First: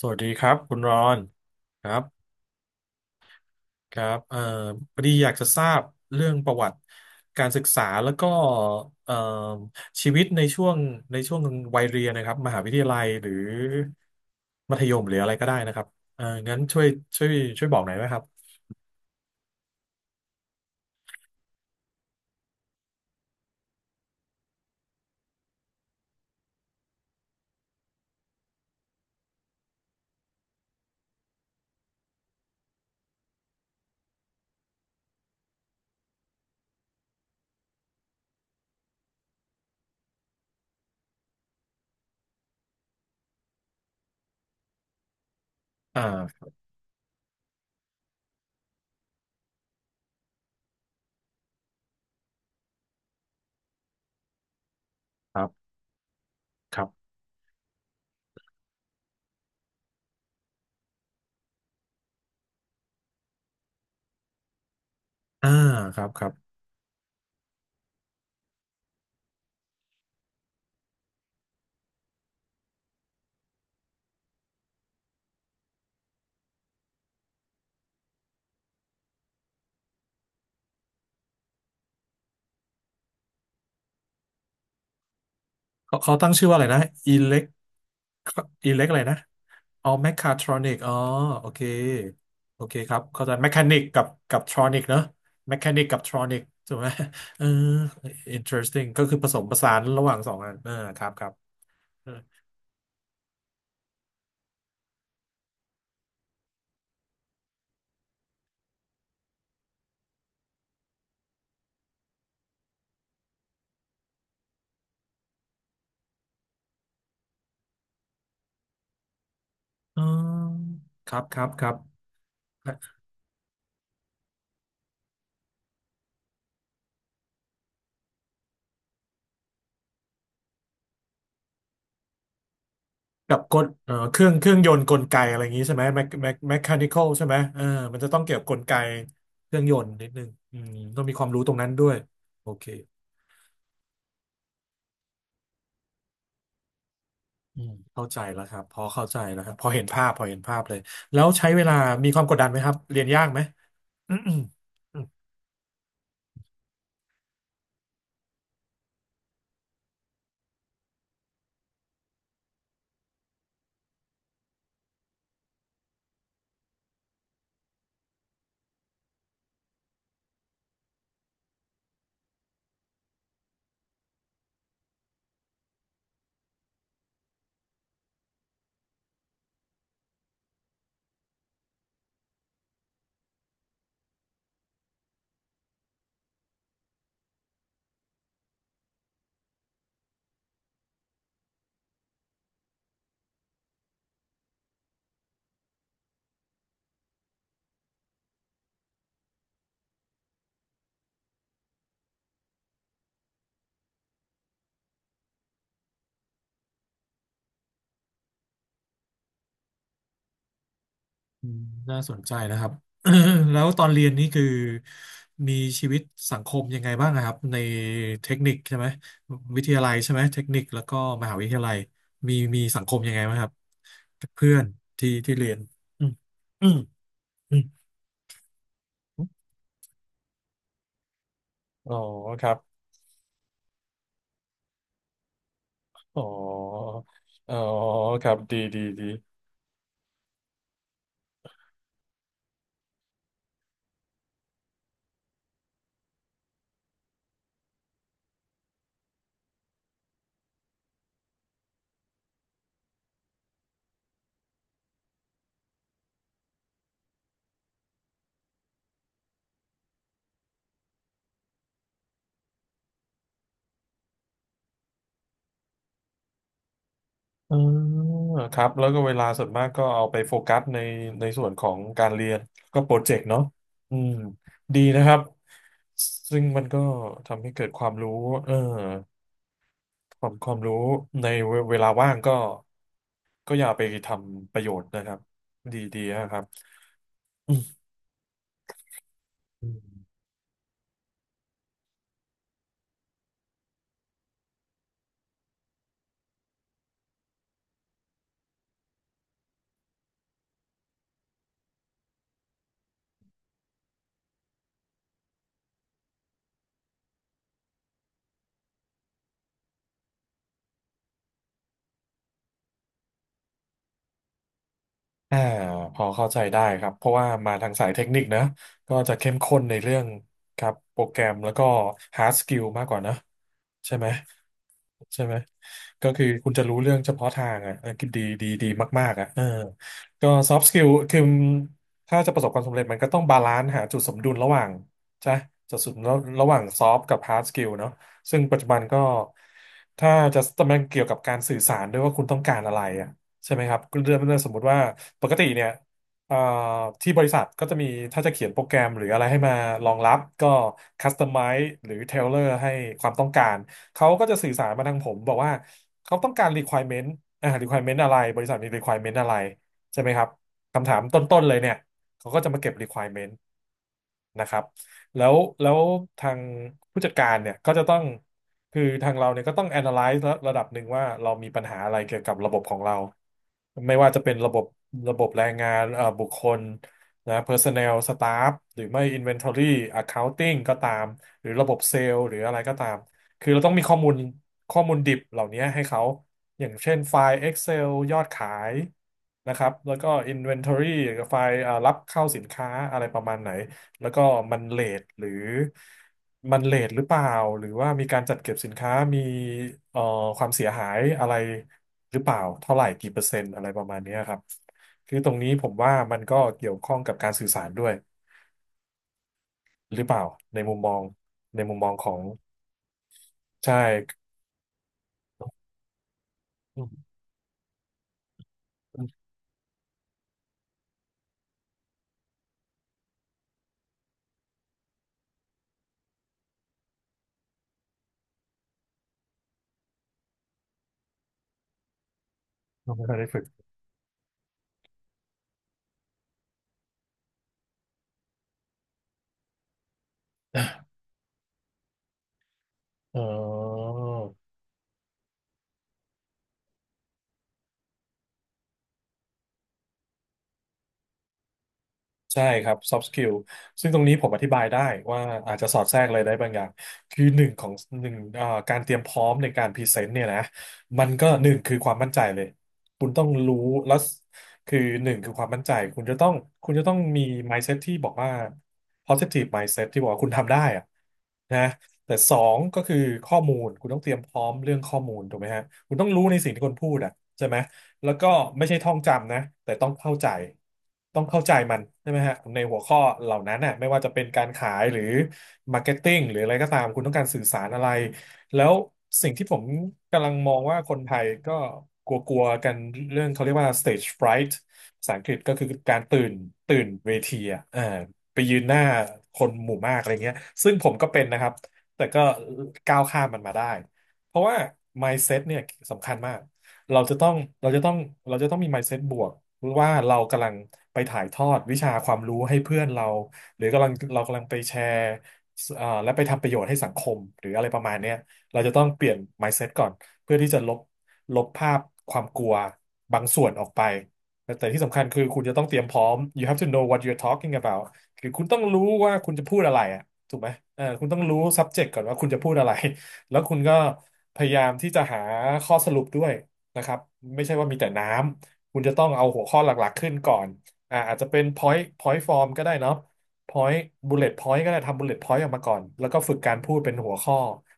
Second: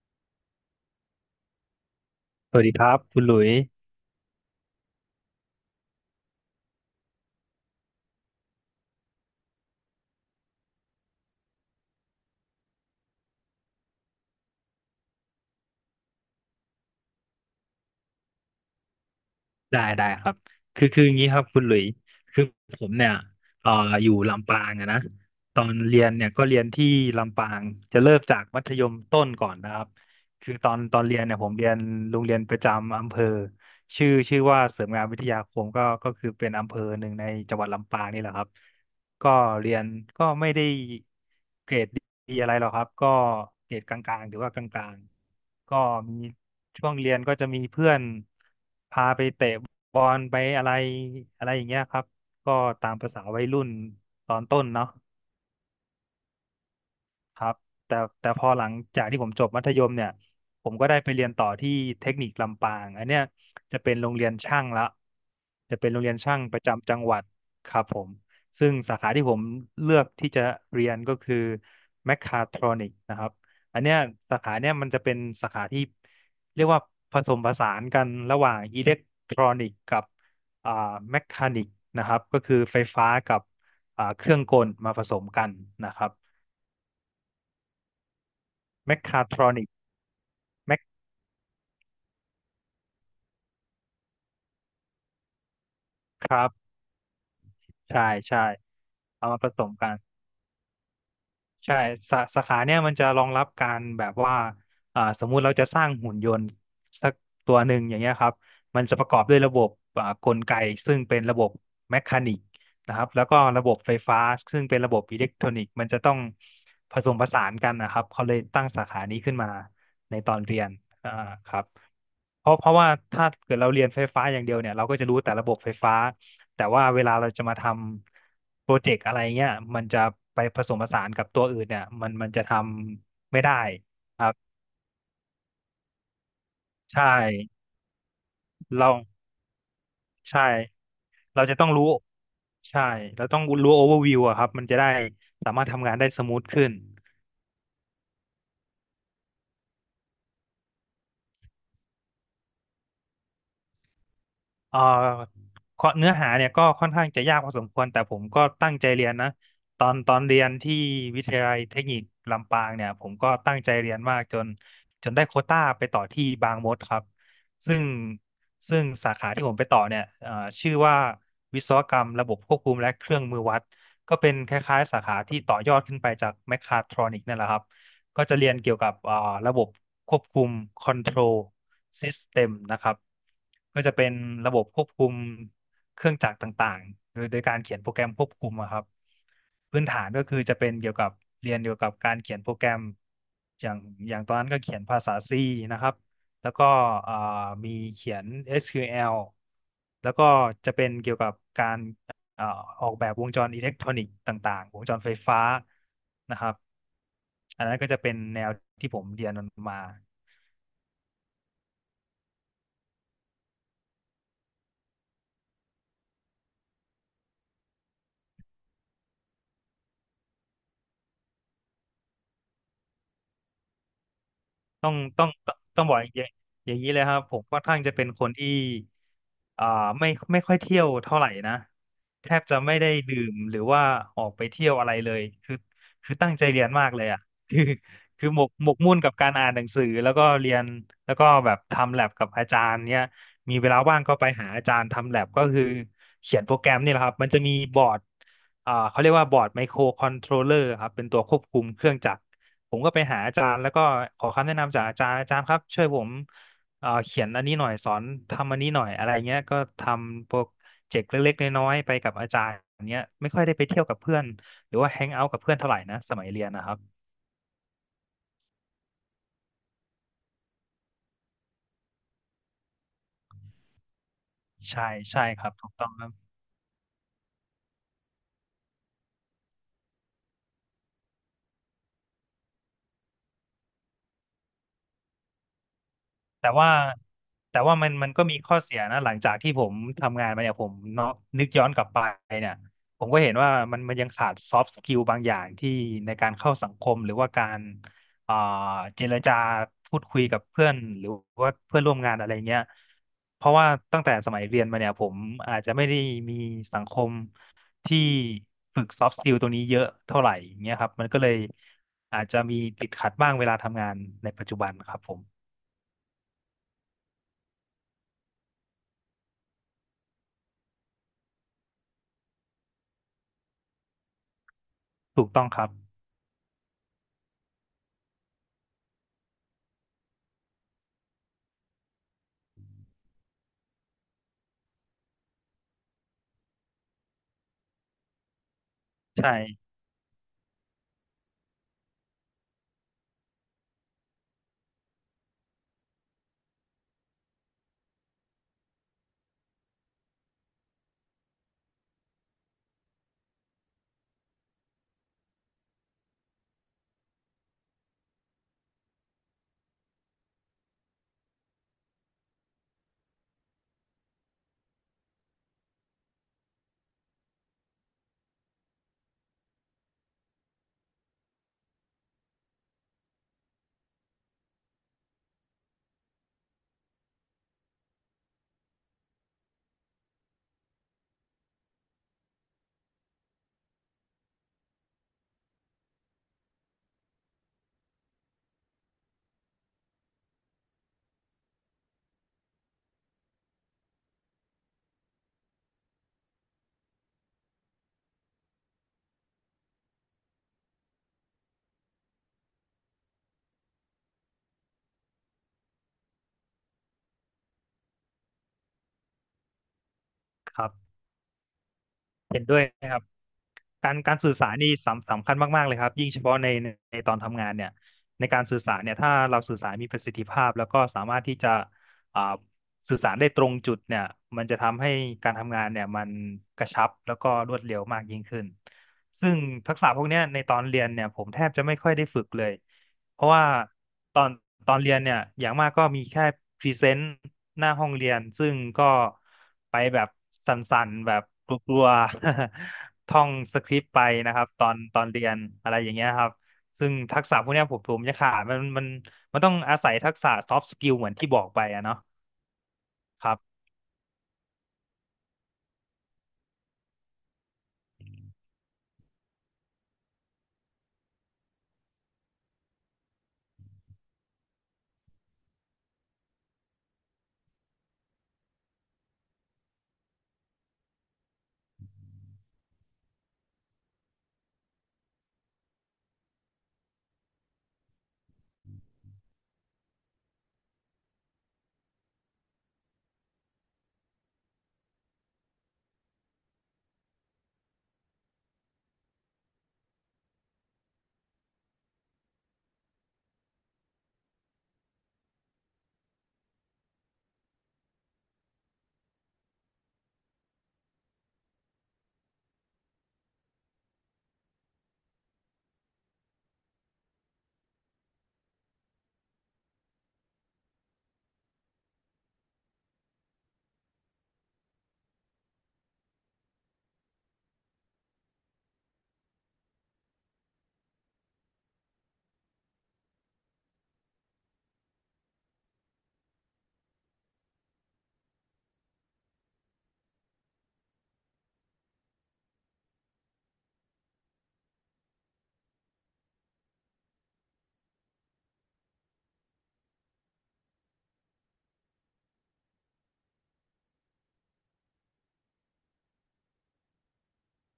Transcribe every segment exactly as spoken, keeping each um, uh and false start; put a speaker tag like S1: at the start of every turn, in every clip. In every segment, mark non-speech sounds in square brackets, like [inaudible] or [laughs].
S1: สวัสดีครับคุณรอนครับ
S2: สวัสดีครับคุณหลุย
S1: ครับเอ่อพอดีอยากจะทราบเรื่องประวัติการศึกษาแล้วก็เอ่อชีวิตในช่วงในช่วงวัยเรียนนะครับมหาวิทยาลัยหรือมัธยมหรืออะไรก็ได้นะครับเอ่องั้นช่วยช่วยช่วยบอกหน่อยไหมครับ
S2: ได้ได้ครับคือคืออย่างนี้ครับคุณหลุยคือผมเนี่ยเอ่ออยู่ลำปางอะนะตอนเรียนเนี่ยก็เรียนที่ลำปางจะเริ่มจากมัธยมต้นก่อนนะครับคือตอนตอนเรียนเนี่ยผมเรียนโรงเรียนประจำอำเภอ ชื่อชื่อว่าเสริมงานวิทยาคมก็ก็คือเป็นอำเภอหนึ่งในจังหวัดลำปางนี่แหละครับก็เรียนก็ไม่ได้เกรดดีอะไรหรอกครับก็เกรดกลางๆหรือว่ากลางๆก็มี
S1: อ่า
S2: ช่วงเรียนก็จะมีเพื่อนพาไปเตะบอลไปอะไรอะไรอย่างเงี้ยครับก็ตามประสาวัยรุ่นตอนต้นเนาะ
S1: ครับครับ
S2: ครับแต่แต่พอหลังจากที่ผมจบมัธยมเนี่ยผมก็ได้ไปเรียนต่อที่เทคนิคลำปางอันเนี้ยจะเป็นโรงเรียนช่างละ
S1: อ่า
S2: จะเป็น
S1: ค
S2: โรง
S1: รับ
S2: เรียน
S1: ครับ
S2: ช่างประจำจังหวัดครับผมซึ่งสาขาที่ผมเลือกที่จะเรียนก็คือแมคคาทรอนิกนะครับอันเนี้ยสาขาเนี้ยมันจะเป็นสาขาที่เรียกว่าผสมผสานกันระหว่างอิเล็กทรอนิกกับอ่าแมคคานิกนะครับก็คือไฟฟ้ากับอ่าเครื่องกลมาผสมกันนะ
S1: เขา
S2: ครับ
S1: เขาตั้งชื่อว่าอะไรนะอิเล็กอิเล็ก
S2: แม
S1: อะไร
S2: ค
S1: นะ
S2: คาทรอนิก
S1: อ๋อแมคคาทรอนิ
S2: แม
S1: ก
S2: ค
S1: อ๋อโอเคโอเคครับเข้าใจแมคานิกกับกับทรอนิกเนอะแมคานิกกับทรอ
S2: ค
S1: นิก
S2: รั
S1: ถู
S2: บ
S1: กไหม [laughs] เออ
S2: ใช่ใช่
S1: interesting ก็คือผ
S2: เอา
S1: ส
S2: มา
S1: ม
S2: ผ
S1: ผ
S2: ส
S1: สา
S2: ม
S1: น
S2: กัน
S1: ระหว่างสองอันเออครับครับ
S2: ใช่
S1: เออ
S2: สาสาขาเนี่ยมันจะรองรับการแบบว่าอ่าสมมุติเราจะสร้างหุ่นยนต์สักตัวหนึ่งอย่างเงี้ยครับมันจะประกอบด้วยระบบอ่ากลไกซึ่งเป็นระบบแมคานิกนะครับแล้วก็ระบบไฟฟ้าซึ่งเป็นระบบอิเล็กทรอนิกส์มันจะต้องผสมผสานกันนะครับเขาเลยตั้งสาขานี้ขึ้นมา
S1: อ๋อ
S2: ในตอนเรียน
S1: ค
S2: อ่า
S1: รับครับ
S2: ครั
S1: ค
S2: บ
S1: รับ
S2: เพราะเพราะว่าถ้าเกิดเราเรียนไฟฟ้าอย่างเดียวเนี่ยเราก็จะรู้แต่ระบบไฟฟ้า แต่ว่าเวลาเราจะมาทำโปรเจกต์อะไรเงี้ยมันจะไปผสมผสานกับตัวอื่นเนี่ยมันมันจะทำ
S1: กั
S2: ไม่
S1: บ
S2: ได้
S1: กลเอ่อเค
S2: ค
S1: รื่อ
S2: รั
S1: งเครื่
S2: บ
S1: องยนต์กลไกอะไรอย่างนี้ใช่ไหมแมคแมคแมคานิคอ
S2: ใช่
S1: ลใช่ไหมเออมันจะต้องเกี่ยวกับกลไก
S2: เรา
S1: เครื่องยนต์นิดนึง
S2: ใช่
S1: อืมต้องมีความรู้
S2: เรา
S1: ตร
S2: จะ
S1: ง
S2: ต้อ
S1: นั้น
S2: ง
S1: ด้
S2: รู้
S1: วยโอเค
S2: ใช่เราต้องรู้โอเวอร์วิวอะครับมันจะได้สามารถทำงานได้สมูทขึ้น
S1: อืมเข้าใจแล้วครับพอเข้าใจแล้วครับพอเห็นภาพพอเห็นภาพเลยแล้วใช้เวลามีความกดดันไหมครับเรียนยากไหมอืมอืม
S2: เอ่อข้อเนื้อหาเนี่ยก็ค่อนข้างจะยากพอสมควรแต่ผมก็ตั้งใจเรียนนะตอนตอนเรียนที่วิทยาลัยเทคนิคลำปางเนี่ยผมก็ตั้งใจเรียนมากจนจนได้โควต้าไปต่อที่บางมดครับซึ่งซึ่งสาขาที่ผมไปต่อเนี่ยเอ่อชื่อว่าวิศวกรรมระบบควบคุมและเครื่องมือวัดก็เป็นคล้ายๆสาขาที่ต่อยอดขึ้นไปจากแมคคาทรอนิกนั่นแหละครับ ก็จะเรียนเกี่ยวกับอ่าระบบควบคุม control system นะครับก็จะเป็นระบบควบคุมเครื่องจักรต่างๆโดยโดยการเขียนโปรแกรมควบคุมอะครับพื้นฐานก็คือจะเป็นเกี่ยวกับเรียนเกี่ยวกับการเขียนโปรแกรมอย่างอย่างตอนนั้นก็เขียนภาษา C นะครับแล้วก็อ่ามีเขียน เอส คิว แอลแล้วก็จะเป็นเกี่ยวกับการ เอ่อออกแบบวงจรอิเล็กทรอนิกส์ต่างๆ วงจรไฟฟ้านะครับ อันนั้นก็จะเป็นแนวที่ผมเรียนมันมา
S1: อืมน่าสนใจนะครับ [coughs] แล้วตอนเรียนนี่คือมีชีวิตสังคมยังไงบ้างอะครับในเทคนิคใช่ไหมวิทยาลัยใช่ไหมเทคนิคแล้วก็มหาวิทยาลัยมีมีสังคมยังไงบ้างครับเพื่อน
S2: ต้อง
S1: ที่
S2: ต้อง
S1: ที่เรียน
S2: ต้องบอก
S1: อื
S2: อ
S1: ม
S2: ย่าง
S1: อื
S2: อย่า
S1: ม
S2: งนี้เลยครับผม
S1: อื
S2: ค่อ
S1: ม
S2: นข้างจะเป็นคนที่อ่าไม่ไม่ค่อยเที่ยวเท่าไหร่นะ
S1: อ๋อ
S2: แท
S1: ค
S2: บ
S1: รั
S2: จะ
S1: บ
S2: ไม่ได้ดื่มหรือว่าออกไปเที่ยวอะไรเลยคือคือ
S1: อ๋อ
S2: ตั้งใจเรียนมากเลยอ่ะ
S1: อ๋อ
S2: คือ
S1: ค
S2: คือ
S1: รับ
S2: หมก
S1: ดี
S2: หมก
S1: ดี
S2: มุ่น
S1: ดี
S2: กับการอ่านหนังสือแล้วก็เรียนแล้วก็แบบทำแลบกับอาจารย์เนี่ยมีเวลาว่างก็ไปหาอาจารย์ทำแลบก็คือเขียนโปรแกรมนี่แหละครับมันจะมีบอร์ดอ่าเขาเรียกว่าบอร์ดไมโครคอนโทรลเลอร์ครับเป็นตัวควบคุมเครื่องจักร ผมก็ไปหาอาจารย์แล้วก็ขอคำแนะนำจากอาจารย์อาจารย์ครับช่วยผมเอ่อเขียนอันนี้หน่อยสอนทำอันนี้หน่อยอะไรเงี้ยก็ทำโปรเจกต์เล็กๆน้อยๆไปกับอาจารย์เนี้ยไม่ค่อยได้ไปเที่ยวกับเพื่อนหรือว่าแฮงเอาท์กับเพื่อนเท่าไหร่นะสมัยเรียนนะครับ
S1: เออครับแล้วก็เวลาส่วนมากก็เอาไปโฟกัสในในส่วนของการเรียนก็โปรเจกต์เนาะอืมดี
S2: ใช่
S1: นะครับ
S2: ใช่ครับถูกต้องครับ
S1: ซึ่งมันก็ทำให้เกิดความรู้เออความความรู้ในเวเวลาว่างก็ก็อย่าไปทำประโยชน์นะครับดีดีนะครับ
S2: แต่ว่าแต่ว่ามันมันก็มีข้อเสียนะหลังจากที่ผ
S1: อื
S2: ม
S1: ม
S2: ทำงานมาเนี่ยผมเนาะนึกย้อนกลับไปเนี่ยผมก็เห็นว่ามันมันยังขาดซอฟต์สกิลบางอย่างที่ในการเข้าสังคมหรือว่าการอ่าเจรจาพูดคุยกับเพื่อนหรือว่าเพื่อนร่วมงานอะไรเงี้ยเพราะว่าตั้งแต่สมัยเรียนมาเนี่ยผมอาจจะไม่ได้มีสังคมที่ฝึกซอฟต์สกิลตัวนี้เยอะเท่าไหร่อย่างเงี้ยครับมันก็เลยอาจจะมีติดขัดบ้างเวลาทำงานในปัจจุบันครับผม
S1: อ่าพอเข้าใจได้ครับเพราะว่ามาทางสายเทคนิคนะก็จะเข้มข้นในเรื่องครับโปรแกรมแล้วก็ hard skill มากกว่านะใช่ไหมใช่
S2: ถูก
S1: ไหม
S2: ต้องครับ
S1: ก็คือคุณจะรู้เรื่องเฉพาะทางอ่ะเออดีดีดีมากๆอ่ะเออก็ soft skill คือถ้าจะประสบความสำเร็จมันก็ต้องบาลานซ์หาจุดสมดุลระหว่างใช่จุดสมดุลระหว่าง soft กับ hard skill เนาะซึ่งปัจจุบันก็
S2: ใช่
S1: ถ้าจะมันเกี่ยวกับการสื่อสารด้วยว่าคุณต้องการอะไรอ่ะ ใช่ไหมครับเรื่องเรื่องสมมติว่าปกติเนี่ยเอ่อที่บริษัทก็จะมีถ้าจะเขียนโปรแกรมหรืออะไรให้มารองรับก็คัสตอ m i ไ e หรือเทเลอร์ให้ความต้องการเขาก็จะสื่อสารมาทางผมบอกว่าเขาต้องการ requirement อ่า requirement อะไรบริษัทมี requirement อะไรใช่ไหมครับคำถามต้นๆเลยเนี่ยเขาก็จะมาเก็บ requirement นะครับ แล้วแล้วทางผู้จัดการเนี่ยก็จะต้อง คือทางเราเนี่ยก็ต้อง analyze ระระดับหนึ่งว่าเรามีปัญหาอะไรเกี่ยวกับระบบของเรา ไม่ว่าจะเป็นระบบระบบแรงงานเอ่อบุคคลนะ personnel staff หรือไม่ inventory accounting ก็ตาม หรือระบบเซลล์หรืออะไรก็ตาม คือเราต้องมีข้อมูลข้อมูลดิบเหล่านี้ให้เขา อย่างเช่นไฟล์ Excel ยอดขายนะครับแล้วก็ Inventory ไฟล์เอ่อรับเข้าสินค้าอะไรประมาณไหน แล้วก็มันเลทหรือมันเลทหรือเปล่าหรือว่ามีการจัดเก็บสินค้ามีเอ่อความเสียหายอะไรหรือเปล่าเท่าไหร่กี่เปอร์เซ็นต์อะไรประมาณเนี้ยครับคือตรงนี้ผมว่ามันก็เกี่ยวข้องกับการสื่อสารด้วยหรือเปล่า
S2: ค
S1: ใน
S2: รั
S1: มุมมอ
S2: บ
S1: งในมุมมองของ
S2: เห็นด้วยนะครับ
S1: ใช่
S2: การการสื่อสารนี่สำสำคัญมากๆเลยครับยิ่งเฉพาะในใน
S1: อื
S2: ในตอ
S1: ม
S2: นทำงานเนี่ยในการสื่อสารเนี่ย
S1: อื
S2: ถ้า
S1: ม
S2: เราสื่อสารมีประสิทธิภาพแล้วก็สามารถที่จะอ่าสื่อสารได้ตรงจุดเนี่ยมันจะทำให้การทำงานเนี่ยมันกระชับแล้วก็รวดเร็วมากยิ่งขึ้น ซึ่งทักษะพวกเนี้ยในตอนเรียนเนี่ยผมแทบจะไม่ค่อยได้ฝึกเลย
S1: เราไม่ค่อย
S2: เพ
S1: ได้
S2: ราะ
S1: ฝึ
S2: ว่า
S1: ก
S2: ตอนตอนเรียนเนี่ยอย่างมากก็มีแค่พรีเซนต์หน้าห้องเรียนซึ่งก็ไปแบบสั่นๆแบบกลัวๆ [laughs]
S1: เอ
S2: ท่องสคริปต์ไปนะค
S1: อ
S2: รับตอนตอนเรียนอะไรอย่างเงี้ยครับซึ่งทักษะพวกเนี้ยผมผมจะขาดมันมันมันต้องอาศัยทักษะ soft skill เหมือนที่บอกไปอะเนาะ
S1: ใช่ครับ soft
S2: ค
S1: skill
S2: รับ
S1: ซึ่งตรงนี้ผมอธิบายได้ว่าอาจจะสอดแทรกอะไรได้บางอย่างคือหนึ่งของหนึ่งเอ่อการเตรียมพร้อมในการพรีเซนต์เนี่ยนะมันก็หนึ่งคือความมั่นใจเลยคุณต้องรู้แล้วคือหนึ่งคือความมั่นใจคุณจะต้องคุณจะต้องมี mindset ที่บอกว่า positive mindset ที่บอกว่าคุณทำได้อะนะ แต่สองก็คือข้อมูลคุณต้องเตรียมพร้อมเรื่องข้อมูลถูกไหมฮะคุณต้องรู้ในสิ่งที่คนพูดอ่ะใช่ไหมแล้วก็ไม่ใช่ท่องจำนะแต่ต้องเข้าใจต้องเข้าใจมันใช่ไหมฮะในหัวข้อเหล่านั้นน่ะไม่ว่าจะเป็นการขายหรือมาร์เก็ตติ้งหรืออะไรก็ตามคุณต้องการสื่อสารอะไรแล้วสิ่งที่ผมกำลังมองว่าคนไทยก็กลัวๆกันเรื่องเขาเรียกว่า stage fright ภาษาอังกฤษก็คือการตื่นตื่นเวทีอ่ะเออไปยืนหน้าคนหมู่มากอะไรเงี้ยซึ่งผมก็เป็นนะครับ แต่ก็ก้าวข้ามมันมาได้ เพราะว่า mindset เนี่ยสำคัญมากเราจะต้องเราจะต้องเราจะต้องมี mindset บวกว่าเรากำลังไปถ่ายทอดวิชาความรู้ให้เพื่อนเรา หรือกำลังเรากำลังไปแชร์เอ่อและไปทำประโยชน์ให้สังคม หรืออะไรประมาณเนี้ยเราจะต้องเปลี่ยน mindset ก่อน เพื่อที่จะลบลบภาพความกลัวบางส่วนออกไป แต่ที่สำคัญคือคุณจะต้องเตรียมพร้อม you have to know what you're talking about คือคุณต้องรู้ว่าคุณจะพูดอะไรอะ ถูกไหมเออคุณต้องรู้ subject ก่อนว่าคุณจะพูดอะไร [laughs] แล้วคุณก็พยายามที่จะหาข้อสรุปด้วยนะครับไม่ใช่ว่ามีแต่น้ำ คุณจะต้องเอาหัวข้อหลักๆขึ้นก่อนอ่าอาจจะเป็น point point form ก็ได้เนาะ point bullet point ก็ได้ทำ bullet point ออกมาก่อน แล้วก็ฝึกการพูดเป็นหัวข้อ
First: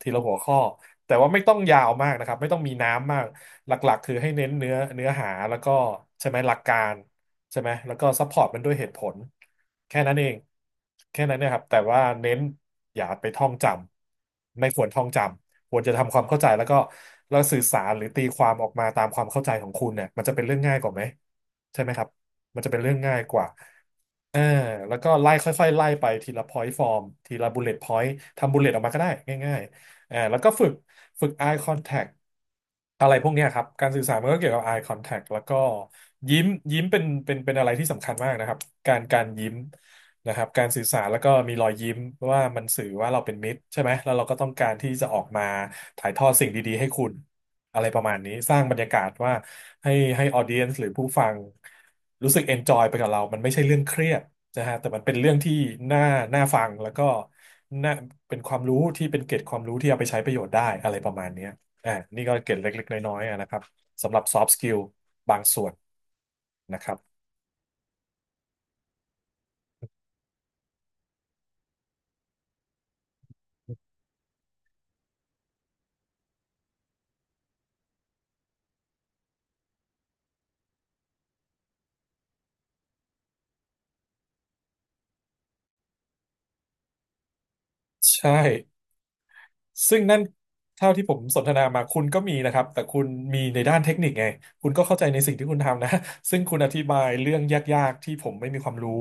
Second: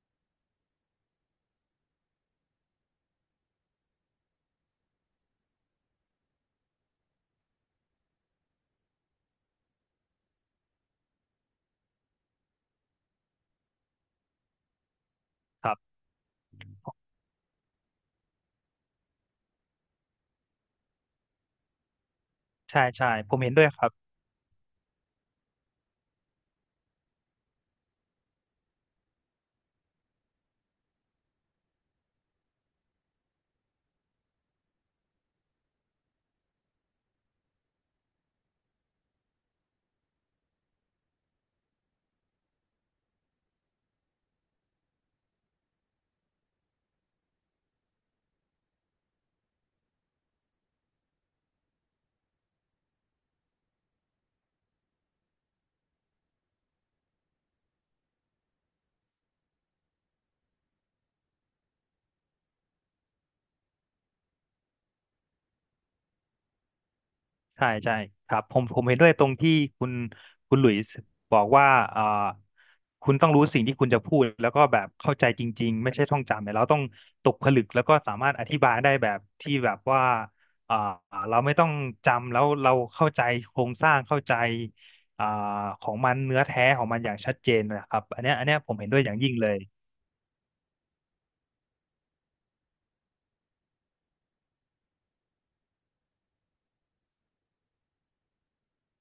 S1: ทีละหัวข้อ แต่ว่าไม่ต้องยาวมากนะครับไม่ต้องมีน้ำมาก หลักๆคือให้เน้นเนื้อเนื้อหาแล้วก็ใช่ไหมหลักการ ใช่ไหมแล้วก็ซัพพอร์ตมันด้วยเหตุผลแค่นั้นเองแค่นั้นเนะครับแต่ว่าเน้นอย่าไปท่องจำไม่ควรท่องจ
S2: ค
S1: ำค
S2: รั
S1: วร
S2: บ
S1: จะทำความเข้าใจแล้วก็แล้วสื่อสารหรือตีความออกมาตามความเข้าใจของคุณเนี่ยมันจะเป็นเรื่องง่ายกว่าไหมใช่ไหมครับมันจะเป็น
S2: ใช่
S1: เรื่อง
S2: ใช่
S1: ง่าย
S2: ผ
S1: ก
S2: ม
S1: ว่า
S2: เห็นด้วยครับ
S1: อ่าแล้วก็ไล่ค่อยๆไล่ไปทีละ point form ทีละ bullet point ทำ bullet ออกมาก็ได้ง่ายๆอ่าแล้วก็ฝึกฝึก eye contact อะไรพวกเนี้ยครับการสื่อสารมันก็เกี่ยวกับ eye contact แล้วก็ยิ้มยิ้มเป็นเป็นเป็นอะไรที่สำคัญมากนะครับการการยิ้มนะครับการสื่อสารแล้วก็มีรอยยิ้มว่ามันสื่อว่าเราเป็นมิตรใช่ไหมแล้วเราก็ต้องการที่จะออกมาถ่ายทอดสิ่งดีๆให้คุณ อะไรประมาณนี้สร้างบรรยากาศว่าให้ให้ออเดียนหรือผู้ฟังรู้สึกเอนจอยไปกับเรา มันไม่ใช่เรื่องเครียดนะฮะแต่มันเป็นเรื่องที่น่าน่าฟังแล้วก็น่าเป็นความรู้ที่เป็นเกร็ดความรู้ที่เอาไปใช้ประโยชน์ได้อะไรประมาณเนี้ยอ่านี่ก็เกร็ดเล็กๆน้อยๆอะนะครับสำหรับซอฟต์สกิลบางส่วนนะครับ
S2: ใช่ใช่ครับผมผมเห็นด้วยตรงที่คุณคุณหลุยส์บอกว่าเอ่อคุณต้องรู้สิ่งที่คุณจะพูดแล้วก็แบบเข้าใจจริงๆไม่ใช่ท่องจำเนี่ยเราต้องตกผลึกแล้วก็สามารถอธิบายได้แบบที่แบบว่าเอ่อเราไม่ต้องจำแล้วเราเข้าใจโครงสร้างเข้าใจอ่าของมันเนื้อแท้ของมันอย่างชัดเจนนะครับอัน
S1: ใช่
S2: เนี้ยอันเนี้ยผมเห็นด้วยอย่างยิ่งเลย
S1: ซึ่งนั่นเท่าที่ผมสนทนามาคุณก็มีนะครับแต่คุณมีในด้านเทคนิคไงคุณก็เข้าใจในสิ่งที่คุณทำนะซึ่งคุณอธิบายเรื่องยากๆที่ผมไม่มีความรู้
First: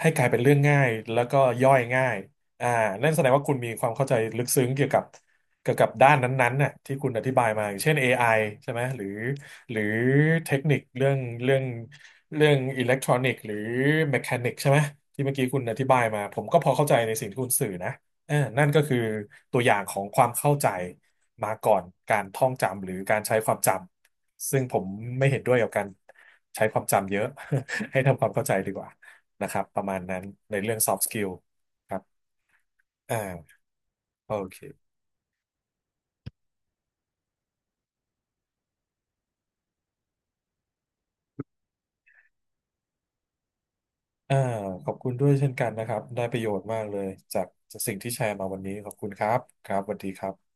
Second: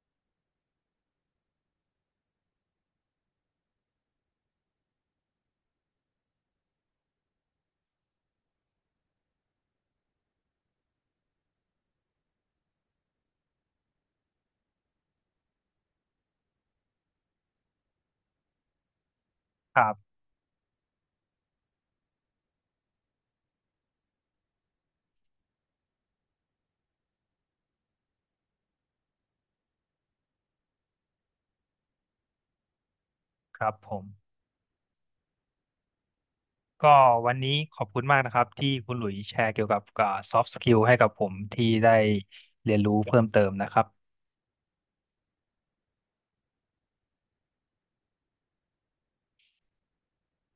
S1: ให้กลายเป็นเรื่องง่ายแล้วก็ย่อยง่ายอ่านั่นแสดงว่าคุณมีความเข้าใจลึกซึ้งเกี่ยวกับเกี่ยวกับด้านนั้นๆน่ะที่คุณอธิบายมาอย่างเช่น เอ ไอ ใช่ไหมหรือหรือเทคนิคเรื่องเรื่องเรื่องอิเล็กทรอนิกส์หรือแมคานิกใช่ไหมที่เมื่อกี้คุณอธิบายมาผมก็พอเข้าใจในสิ่งที่คุณสื่อนะ เออนั่นก็คือตัวอย่า
S2: ค
S1: ง
S2: รั
S1: ของ
S2: บ
S1: ความเข้าใจมาก่อนการท่องจำหรือการใช้ความจำซึ่งผมไม่เห็นด้วยกับการใช้ความจำเยอะ [laughs] ให้ทำความเข้าใจดีกว่านะครับประมาณนั้นในเรื่อง soft skill ครับอ่า
S2: ครับผม
S1: โอเค
S2: ก็วันนี้ขอบคุณมากนะครับที่คุณหลุยส์แชร์เกี่ยวกับซอฟต์สกิลให้กับผมที่ได้เรียนรู้เพิ่มเติมนะครับ
S1: อ่าขอบคุณด้วยเช่นกันนะครับได้ประโยชน์มากเลยจากสิ่งที่แชร์มาวันนี้ขอบคุณครับครับสวัสดีครับ